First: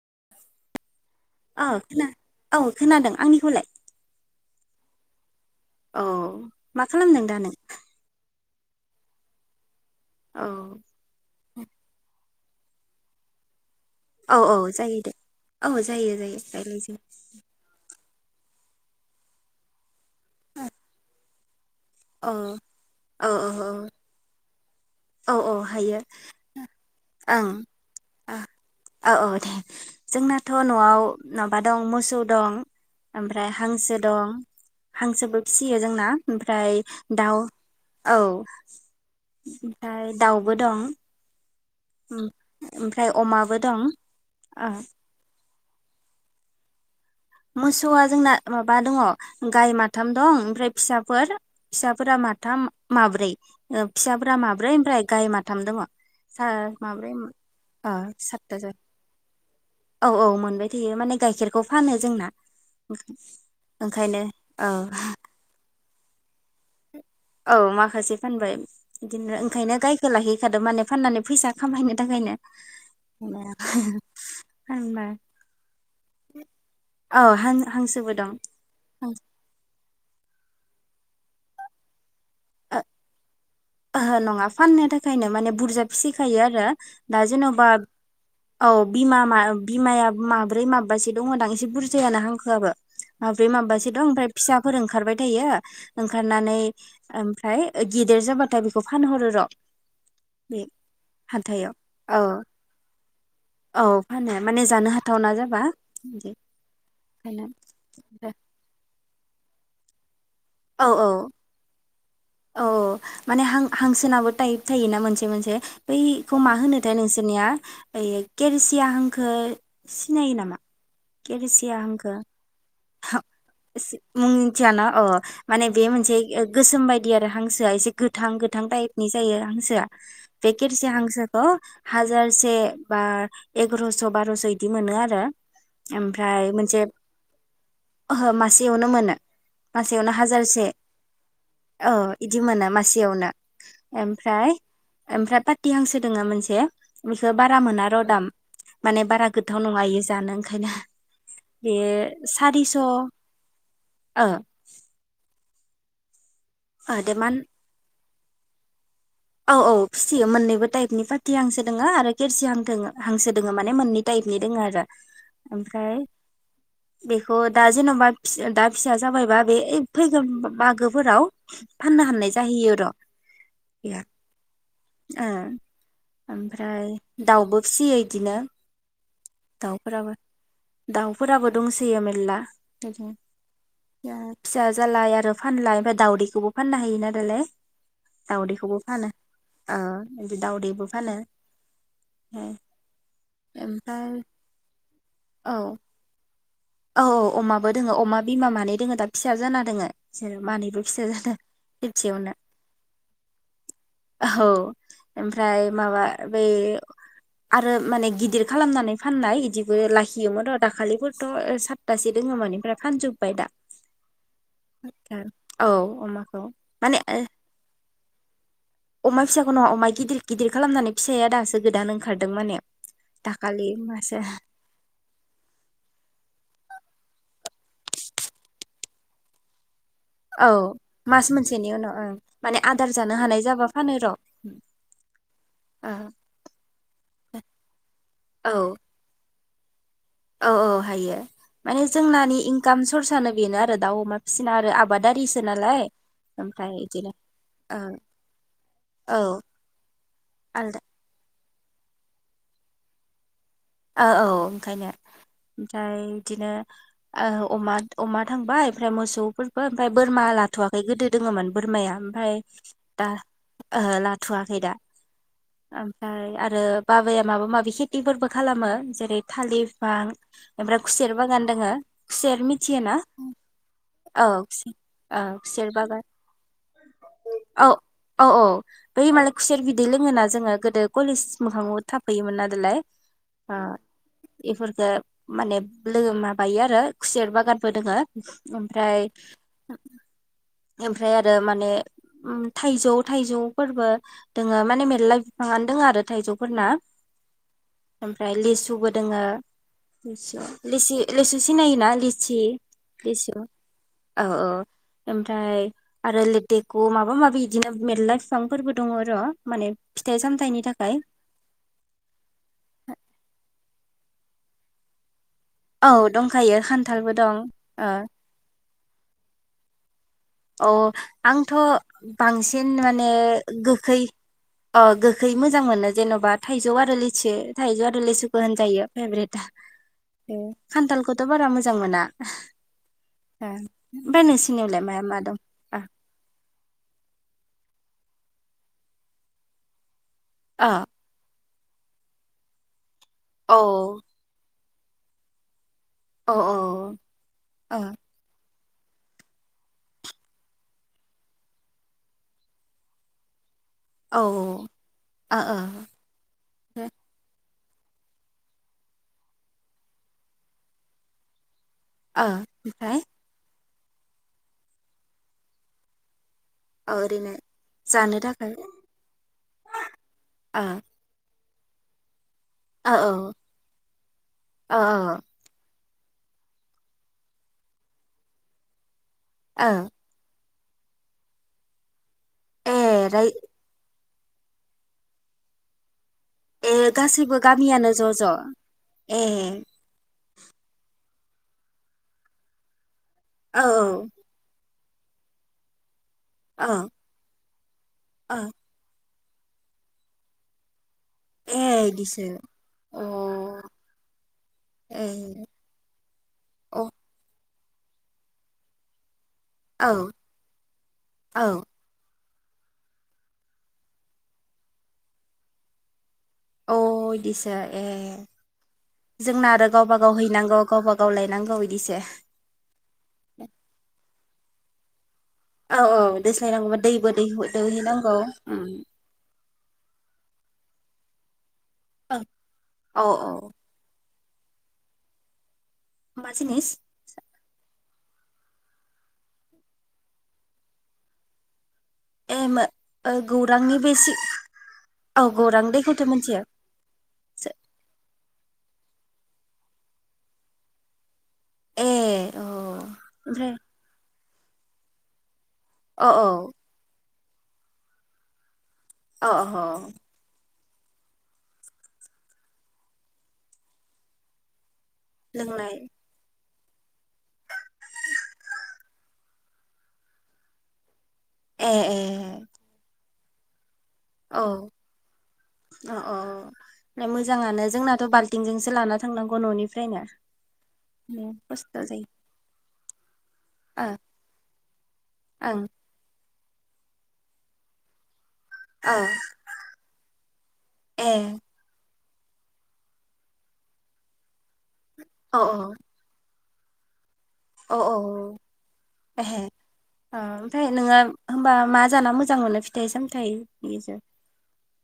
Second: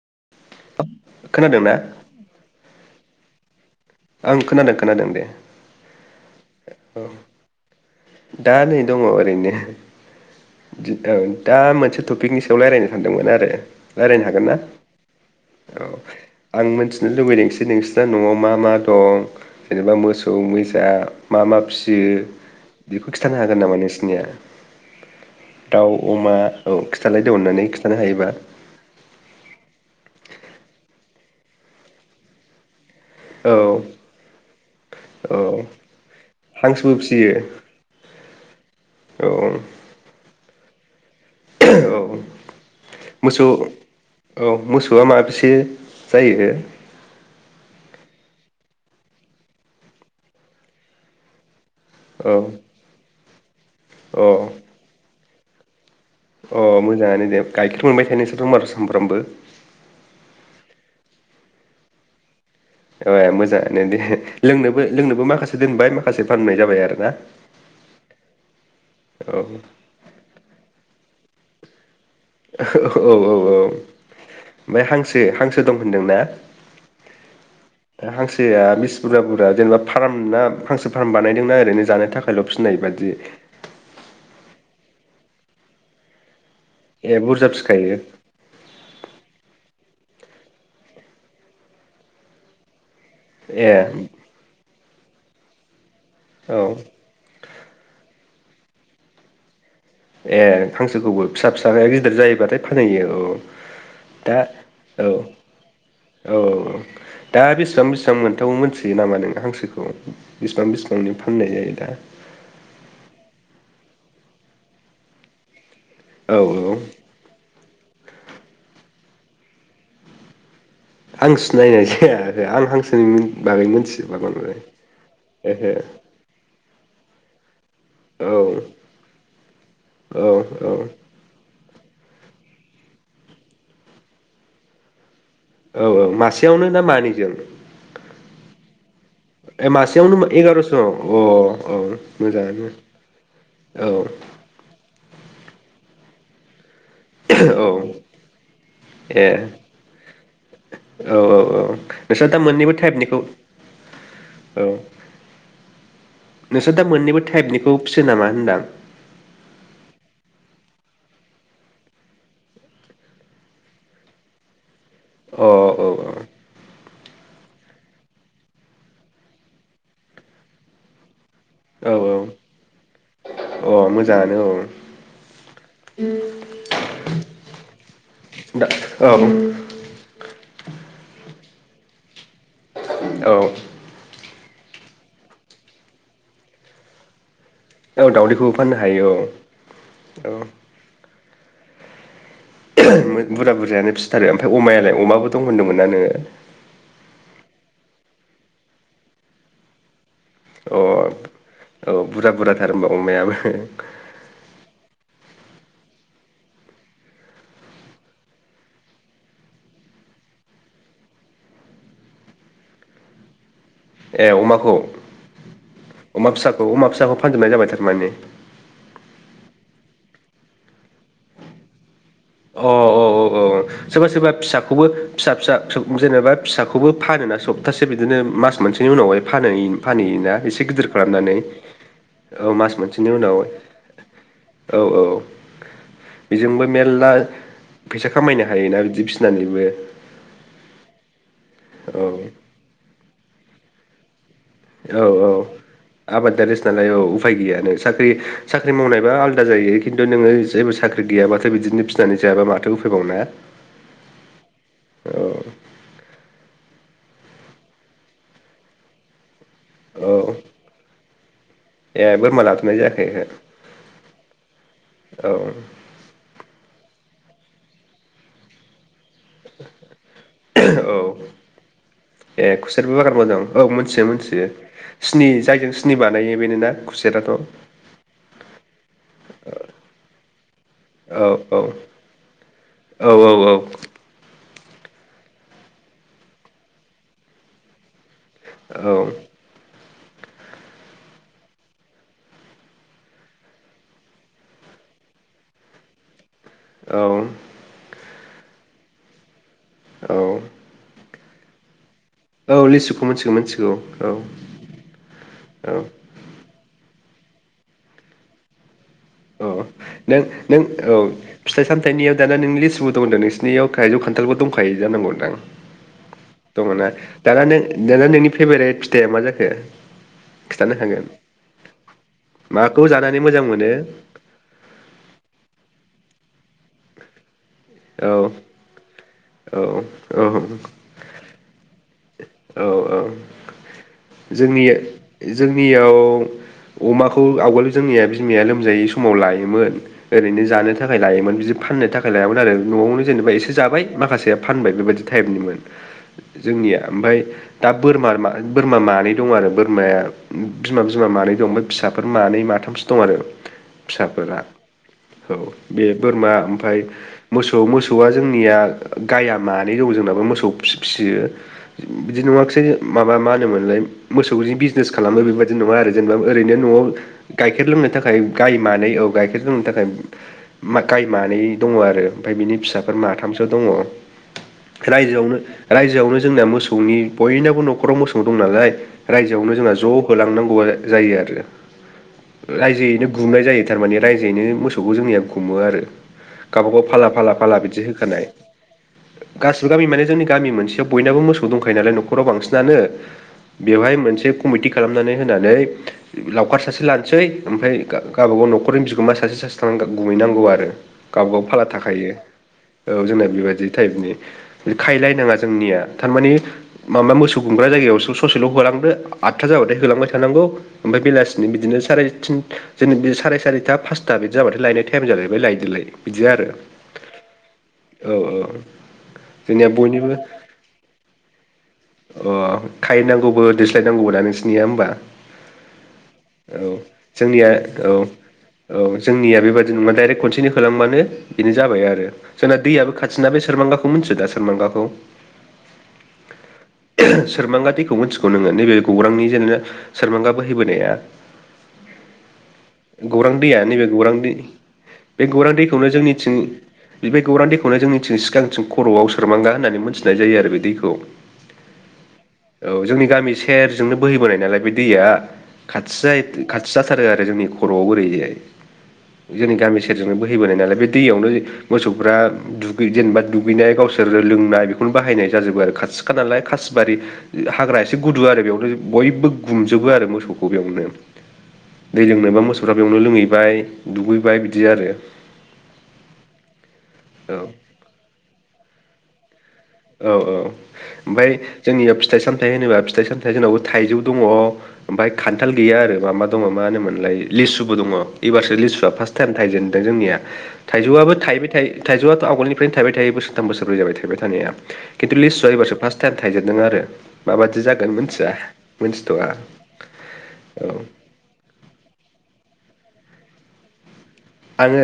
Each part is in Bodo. [unintelligible] अ खोना औ खोनादों आंनिखौलाय आं खोनादों खोनादों दे औ मा औ खालामदों दा नों दा नै दंङ ओरैनो। दि दा मोनसे थफि पिकनि साआव रायल्लायनो सानदोंमोन आरो। रायलायनो औ हागोन ना औ जायो दे औ जायो जायो आं रायलायजायो मिथिनो लुबैनायखोसो नोंसो न'आव मा मा दं जेनेबा मोस औ मोसा मा मा फि बियो औ बेखौ औ खिन्थानो हागोन नामा औ नोंसिनिया औ औ दाउ हायो अमा औ खिथालायदो ओं अननानै खिन्थानो हायोबा औ औ दे जोंनाथ न'आव माबा दं मोसौ दं। ओमफ्राय औ हांसो दं औ हांसोबो फिसियो जोंना ओमफ्राय हांसोबो फिसियो दाउ औ। दाउबो दं। औ औ ओमफ्राय मोसौ अमाबो दं औ ओ मोसौआ माबेसे? जायो ओ मोसौआ जोंना माबा दङ गाय माथाम दं ओमफ्राय फिसाफोर फिसाफोरा औ माथाम माब्रै। ओ फिसाफोरा औ माब्रै ओमफ्राय गाय माथ थाम दंङ सा अ माब्रै मोजाङानो दे गाइखेर ओ मोनबाय थायो नोंसोरथ' सात था होनबाथ' जाङो सामफ्रामबो औ औ मोनबाय थायो माने गाइखेरखौ फानो। जोंना ए मोजांङानो दे ओंखायनो औ लोंनोबो लोंनोबो माखासे दोनबाय मा माखासे फाननाय जाबाय आरो ना? औ माखासे फानबाय औ बिदिनो ओंखायनो गायखौ लाहिखादो माने फाननानै फैसा खामायनो थाखायनो [unintelligible] औ औ ओमफाय फानबाय हांसो हांसो दं होनदोंना? औ हांसोबो दं हांसोआ बिसि बुरजा बुरजा जेनेबा फारामना हांसो फार्म बानायदोंना ओरै जानो थाखाय ल फिनाय बादि ओहो नंङा फाननो थाखायनो माने बुरजा फिसिखायो आरो। ए दा बुरजा जेनबा फिखायो औ बिमा मा बिमाया माब्रै माबासो दङदां एसे बुरजायानो हांखोआबो। माब्रै ए माबासो दं ओमफ्राय फिसाफोर ओंखारबाय थायो। औ ओंखारनानै ओमफ्राय गिदिर जाबा खौ फानहरो र ए बे हांसोखौबो फिसा हाथायाव फिसाया गिदिर औ जायोबाथाय फानहैयो औ औ फानो दा माने जानो औ हाथावना जाबा औ ओंखायनो औ दा बेसेबां बेसेबां मोनथाव मोनथियो नामा नों हांसोखौ बिसिबां औ बिसेबांनि फाननाय जायो दा औ अ माने हांखो हांसोनाबो टाइप थायोना मोनसे मोनसे बै खौ औ मा औ होनोथाय नोंसोरनिया ओइ केेरसिया हांखो सिनायो नामा हांसो केेरसिया नायनाय हांखो जायाखै आं हांसो मुं मिथिया न औ माने बे मोनसे गोसोम बायदि आरो हांस- सोआ एसे गोथां ओहो गोथां औ टाइपनि जायो हांसोआ औ बे औ खेरसि हांसोखौ हाजारसे बा एगारस बारस बिदि मोनो आरो औ औ ओमफ्राय मासेयावनो ना मोनसे मानैजों ओहो मासेयावनो मोनो ए मासेयावनो हाजारसे एगार'स' अ औ औ इदि मोनो मोजाङानो मासेयावनो औ ओमफ्राय ओमफ्राय पाटिहांसो दोंङो मोनसे बेखो बारा औ मोन र दाम माने बारा ए गोथाव नङा इयो जानो ओंखायनो औ औ नोंस्रा बेयो दा मोननैबो सारिस' टाइपनिखौ ओ ओ औ नोंसोर दा मोननैबो देमान टाइपनिखौ फिसियो नामा होनदां औ औ फिसियो मोननैबो टाइपनि पाटि हांसो दोंङो आरो खिरसि हां द हांसो दोङो माने मोननै टाइपनि दोंङो आरो अ ओमफ्राय औ औ बेखौ दा जेनबा दा फिसा जाबायबा बे ए फैगोन मागोफोराव औ फाननो हाननाय जाहैयो र औ अ मोजाङानो औ ओं ओमफ्राय दाउबो फिसियो बिदिनो दा औ दाउफोराबो दाउफोराबो दंसोयो मेल्ला [inaudible] औ फिसा जालाय आरो फानलाय ओमफाय दाउदैखौबो फाननो हायोना दालाय औ दाउदैखौबो फाननो हा फानो दावदैबो फानो। फानो। [unintelligible] बुरजा बुरजायानो फिथारो ओमफाय अमायालाय अमाबो दं औ होनदोंमोनना नोङो? औ अमाबो दोङो अमा बिमा मानै दोङो दा फिसा जाना दोङो। बिसोरो अ मानैबो फिसा जादों औ बुरजा खेबसेयावनो बुरजाथार होनबा अमायाबो? औ ओमफ्राय माबा बेै आरो माने गिदिर खालामनानै फाननाय बिदिबो लाखियोमोन र' दाखालिफोरथ' साटथासे दोङोमोन एमफ्राय फानजोब्बाय दा। ए अमाखौ औ अमा अमाखौ फिसाखौ अमा माने फिसाखौ फानजोबनाय जाबाय थार माने? [unintelligible] अमा गिदिर गिदिर खालामनानै फिसाया दासो गोदान ओं अ औ औ औ सोरबा मासो सोरबा फिसाखौबो फिसा फिसा [unintelligible] जेनेबा फिसा खौबो फानोना सप्तासे बिदिनो मास मोनसेनि उनावहाय फानो इन फानहैयोना औ एसे गिदिर मास खालामनानै मोनसेनि उनाव ओं औ माने मास आदार मोनसेनि जानो उनाव हानाय जाबा फानो र' औ औ औ बेजोंबो मेलला फैसा खामायनो औ हायोना बिदि फि नानैबो। औ औ हायो। माने जोंनानि इनकाम सर्सआनो बेनो आरो दाव अमा फिसिना आरो औ औ आबादारिसो नालाय आबादारिसो ओमफ्राय नालाय औ बिदिनो उफाय गैया नों ओ साख्रि साख्रि मावनायबा औ आलदा जायो खिन्थु नोङो जेबो आलदा साख्रि गैयाबा दा बिदिनो फिनानै जायाबा माथो उफायबावना? औ औ ओंखायनो ओमफ्राय इदिनो ओ अमा अमा थांबाय ओमफ्राय मोसौफोर बो आमफ्राय बोरमा औ लाथ'वाखै गोदो दोङोमोन बोरमाया ए ओमफ्राय बोरमा लाथ'नाय जायाखै दा ओहो लाथ'वाखै दा ओहो औ ओमफ्राय आरो बाबाया माबा माबि सेथिफोरबो खालामो जेरै थालिरफां ओमफ्राय खुसेर औ बागान दोङो खुसेर ए खुसेरबो मिथियोना? बागान मावदों औ मोनथियो औ मोनथियो औ सिनि खुसेर जायजों सिनि बागान बानायो बेनो ना खुसेराथ' औ औ औ बै मालाय खुसेर बिदै लोङोना जोङो गोदो कलेज औ औ मोखाङाव थाफैयोमोनना दालाय। औ औ। बेफोरखो माने लोगो माबायो आरो खुसेर बागानबो दोङो। औ ओमफ्राय ओमफ्राय आरो माने ओम थाइजौ थाइजौफोरबो दोङो माने मेरला बिफांआनो दङ आरो थाइजौ औ। ओमफ्राय लिसुबो दोङो। औ लिसु लिसि लेसु सिनायोना लिस सि औ लिसुखौ लिसि मिथिगौ औ मिथिगौ औ ओमफ्राय औ आरो ल बेखौ माबा माबि बिदिनो मेरला बिफांफोरबो दङ र' औ माने फिथाइ नों सामथाइनि नों थाखाय औ फिथाइ सामथनियाव दाना नों लिसु ब दं होनदों नोंसिनियाव थाइजौ खान्थालबो दंखायो जानांगौ होनदां औ दंखायो दङ ना खान्थालबो दं दाना नों ओ दाना नोंनि फेभारेट दे मा जाखो अ खिन्थानो हागोन आंथ' बांसिन माखौ माने जानानै मोजां मोनो गोखै अ गोखै मोजां मोनो जेन'बा थाइजौ आरो लिसि थाइजौ आरो औ लेसुखौ होनजायो। फेब्रथ औ औ उम खान्थाल थ' बारा मोजां मोना। औ औ बे नसिनि जोंनि उलाय माया मा अ जोंनियाव अमाखौ आवगोल जोंनिया बिमाया लोमजायै समाव लायोमोन। ओरैनो जानो थाखाय लायोमोन बिदि फाननो थाखाय लायामोन आरो न'आवनो जेनेबा एसे औ जाबाय माखासे फानबाय बेबायदि टाइपनिमोन। औ जोंनिया औ ओमफ्राय दा औ बोरमा मा बोरमा मानै दं आरो बोरमाया बिमा बिमा मानै दं ओमफ्राय फिसाफोर मानै माथामसो दं आरो। फिसाफोरा ओ औ ओ बे बोरमा ओमफ्राय मोसौ औ मोसौआ जोंनिया गया मानै दौ जोंनाबो मोसौ फिसियो। बिदि नुवाखसै ओमफ्राय माबा मा मनलाय मोसौ बिजनेस खालामो बेबायदि नङा आरो जेनेबा ओरैनो न'आव औ ओरैनो गाइखेर लोंनो थाखाय गाय मानै औ गाइखेर लोंनो थाखाय ओ गाय मानै दङ आरो ओमफफ्राय बिनि औ फिसाफोर माथामसो दङ औ रायजोआवनो रायजोआवनो जोंना मोसौनि बयनाबो न'खराव मोसौ मौ दं नालाय रायजोआवनो जोंहा ज औ होलांनांगौ जायो। जायो आरो रायजोयैनो ए राय गुमनाय जायो थारमाने रायजोयैनो मोसौखौ जोंनिया गुमो आरो। गावब ए गाव फाला फाला गासैबो फाला बिदि गामियानो ज' होखानाय ज' ए गासिबो गामि माने जोंनि गामि मोनसेयाव बयनाबो मोसौ दंखायो नालाय न'खराव बांसिनानो औ बेवहाय मोनसे कमिटि खालामनानै होनानै लावखार औ सासे लानोसै ओमफ्राय गा-गाबागाव औ नख'रनि बिगोमा सा सासे सासे थांना गुमहैनांगौ आरो। गावबा गाव ए फाला थाखायो इदिसो अ औ जोंना बेबायदि टाइपनि ए खायहैलायनाङा जोंनिया थारमाने अ माबा मोसौ मोसौ गुमग्रा जायगायावसो ससेल' होलांदो आदथा जाबाथाय औ होलांबाय थानांगौ ओमफ्राय बेलासिनि औ बिदिनो साराय थिन जेन बे साय सारिथा पासथा बिदि जाबाथाय लायनाय टाइम जालायबाय लायदोलाय अ बिदि इदिसो ए आरो औ औ जोंना आरो जोंनिया गावब बयनिबो गाव हैनांगौ गावबाागाव लायनांगौ बिदिसो खायैनांगौबो दोस्लायनांगौबो दा नोंस नियाहोमबा? औ औ दोस्लायनांगौबा दैबो जोंनिया दैदोहैनांगौ ओम जेनेबा डाइरेक्ट कनसेनो होलांबानो बेनो जाबाय आरो जोंना दैयाबो औ खाथिना बे सोरमांगाखौ मिथियो दा? सोरमांगाखौ मा जिनिस सोरमांगा दैखौ मिथिगौ नोङो नैबे गौरांनि जेनेबा सेरमांगा बोहैबोनाया ए मो ओ गौरां दैया गौरांनि नैबे बे सि गौरां दै औ बे गौरां दैखौनो दैखौथ' जोंनिंथिं मिथियो बे गौरां सो- दैखौनो जोंनिथिं सि सिगांथिं खर'आव सोरमांगा होननानै मोनथिनाय जायो आरो बे दैखौ ए अ औ जोंनि गामि ओमफ्राय सेरजोंनो बोहैबोनाय नालाय बे दैया खाथि अ औ जायो खाथि जाथारो आर जोंनि खर'आव ओरै जाय अ जोंनि गामि सेरजोंनो बोहैबोनाय नालाय बे दैयावनो मोसौफ्रा दुगै जेनेबा दुगैनाय गावसोर लोंनाय बेखौनो बाहायनाय जाजोबो आरो लोंनाय खाथिखा नालाय खा बारि हाग्रा एसे गुदु आरो बेयावनो बयबो गुमजोबो आरो मोसौखौ बेयावनो ए ए दै लोंनोबा मोसौफ्रा बेयावनो लोंङै बाय औ अ अ औ मोजाङानो जोंनाथ बाल्थिंजोंसो लाना थांनांगौ ननि औ औ ओमफ्राय जोंनिया जायो फिथाइ सामथाइ होनोबा फिथाइ सामथाइ जोंनावबो थाइजौ दङ ओमफाय खान्थाल गैया आरो माबा दङ मा होन मोनलाय लिसुबो दङ इबारसो लिसुआ फार्स्ट टाइम थाइजेनदों जोंनिया थाइजौआबो थाइबाय थायो थाइजौआथ आगोलनिफ्रायनो थायबाय थायो बोसोरथाम बोसोरब्रै जाबाय थायबाय थानाया। खित्तु लिसुआ एबरसो फास्ट थाइम थायजेनदों आरो माबादि औ औ जागोन मिथिया औ मिथिथ'आ एहे औ ओमफ्राय नोङो होनबा मा जाना मोजां मोनो फिथाइ साम थाय बेजो आङो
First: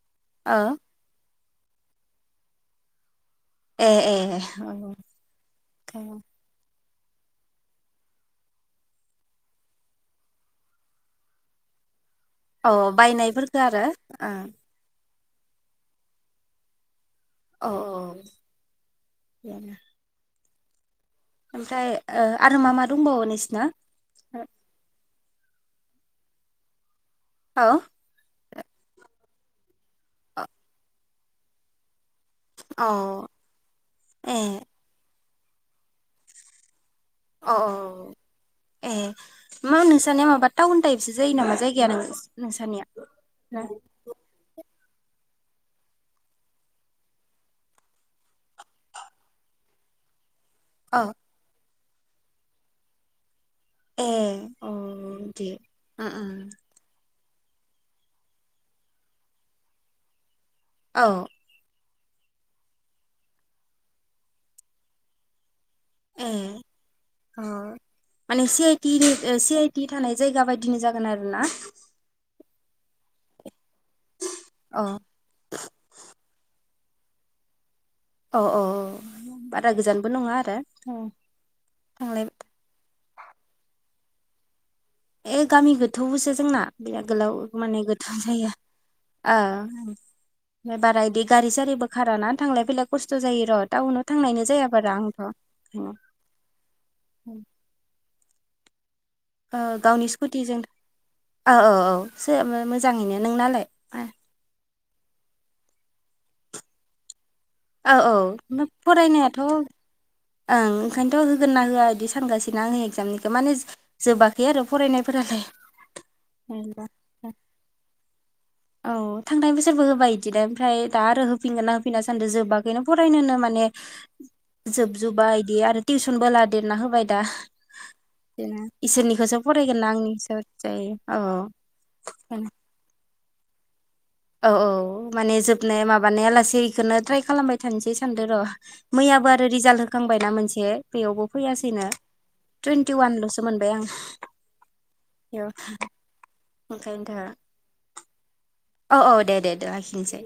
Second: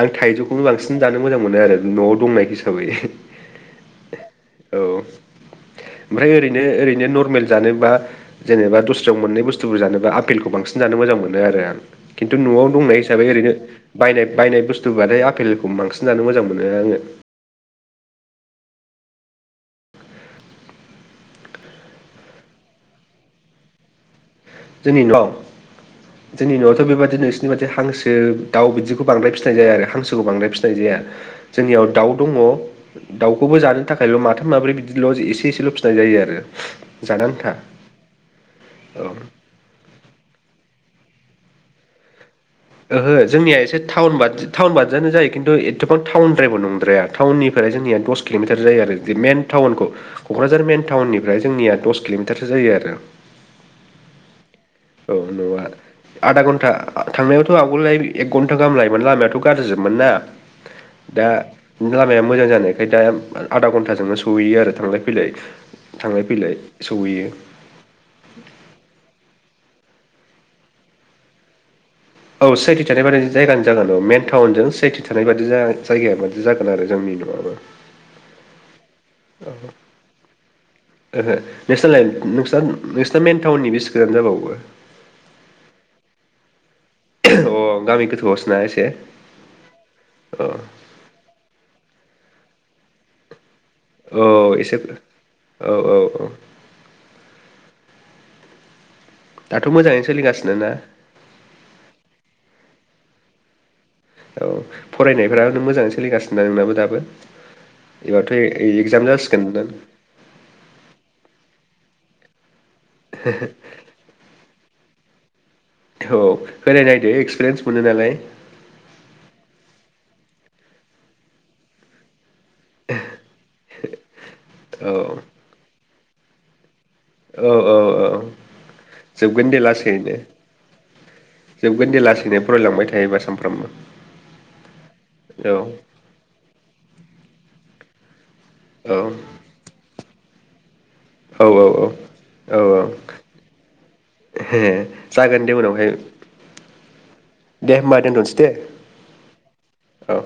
आं थाइजौखौनो बांसिन जानो मोजां मोनो आरो नआव दंनायख हिसाबै। ए ए औ ओमफ्राय ओरैनो ओरै बिनो नर्मेल जोनोबा जेनेबा दस्रायाव मोननाय बुस्थुखौ जानोबा आपेलखौ बांसिन जानो मोजां मोनो आरो आं खिन्थु नआव औ दंनाय हिसाबै ओरैनो बायनायफोरखो आरो ओ बायनाय बुस्तु बाथाय आफेलखौ बांसिन जानो मोजां मोनो आङो अ औ ओमफ्राय आरो मा मा दंबावो नोंसिना? जोंनि नवाव जोंनि नआवथ बेबायदि नोंसोरनि बादि औ हांसो दाउ बिदिखौ बांद्राय फिसिनाय जाया‌ आरो हां सोखौ बांद्राय फिसिनाय जाया। जोंनियाव दाउ दङ औ दाउखौबो जानो थाखायल ए माथाम माब्रै बिदिल एसेल फिसिनाय जायो आरो जानो आन्था अ अ ए औ मा नोंसानिया माबा टाउन टाइपसो जायो नामा जायगाया नो। ओहो जोंनिया एसे टाउनबादि टाउन बा बादियानो जायो खिन्थु एथबां टाउनद्रायबो नंद्राया टाउननिफ्राय जोंनिया दस किलमिटार जायो आरो जे मेन टाउनखौ कक्राझार मेन औ टाउननिफ्राय जोंनिया दस- किलमिटारसो जायो आरो ए औ दे नवा उम आधा उम घन्टा आ थांनायावथ आवगोललाय एक घन्टा गाहाम लायोमोन लामायाथ गाज्रिजोबमोन ना औ दा लामाया मोजां जानायखाय दा आधा घन्टाजोंनो सहैयो आरो थांलाय फैलाय थांलाय ए फैलाय सहैयो उम माने सि आइटिनि सि आइ टि थानाय जायगा बायदिनो जागोन आरो ना औ सि आइ टि थानाय बादिनो जायगानि जागोन औ मेन टाउनजों सि अ आइ टि थानाय बादि जा जायगायाव बादि जागोन जागोन आरो जोंनि नआबो औ औ औ ओहो बारा गोजानबो नङा आरो नोंसिनालाय थांलाय नोंसिना नोंसिना मेन टाउननि बैसे गोजान जाबावो ए गामि गोथौसो जोंना बे आ गोलाव माने अ गामि गोथौ जायो गोथौआवसोना एसे ओ अ ओमफ्राय बारा बिदि गारि सारिबो खाराना थांलाय फैलाय खस्थ जायो र टाउनाव थांनायनो औ जाया एसे बारा औ आंथ उम औ औ औ दाथ' मोजाङैनो गावनि सोलिगासिनो स्कुटिजों ना औ औ औ सो मोजाङैनो नोंनालाय आ औ फरायनायफ्रा नों मोजाङै सोलिगासिनो दा नोंनाबो दाबो औ औ एबारथ ए एकजाम फरायनायाथ' जासिगोन दा ओं ओंखायनोथ होगोन ना होआ बिदि सानगासिनो ना आंनि एकजामनिखौ माने जोबाखै आरो फरायनायफोरालाय औ होनाय नायदो एक्सपिरियेन्स मोनो नालाय औ थांनाय बोसोरबो होबाय बिदिनो ओमफ्राय दा आरो होफिनगोनना होफिना सानदों जोब बागैनो फरायनोनो माने औ जोब जोबा बिदि आरो टिव- सनबो लादेरना हो बाय दा औ औ औ बिदिनो इसोरनिखौसो जोबगोन दे फरायगोन ना लासैनो आंनिसो जायो औ बेनो सामफ्रोमबो औ औ माने जोबनाया माबानाया लासेइखौनो ट्राय खालामबाय थानोसै सानदों र औ मैयाबो आरो रिजाल्ट होखांबायना मोनसे ए बेयावबो औ फैयासैनो औ टुइन्टि वानलसो मोनबाय आं औ जागोन दे बेयाव उनावहाय ओंखायनो दा दे होमबा दोनथ'नोसै दे औ औ दे दे दे लाखिनोसै औ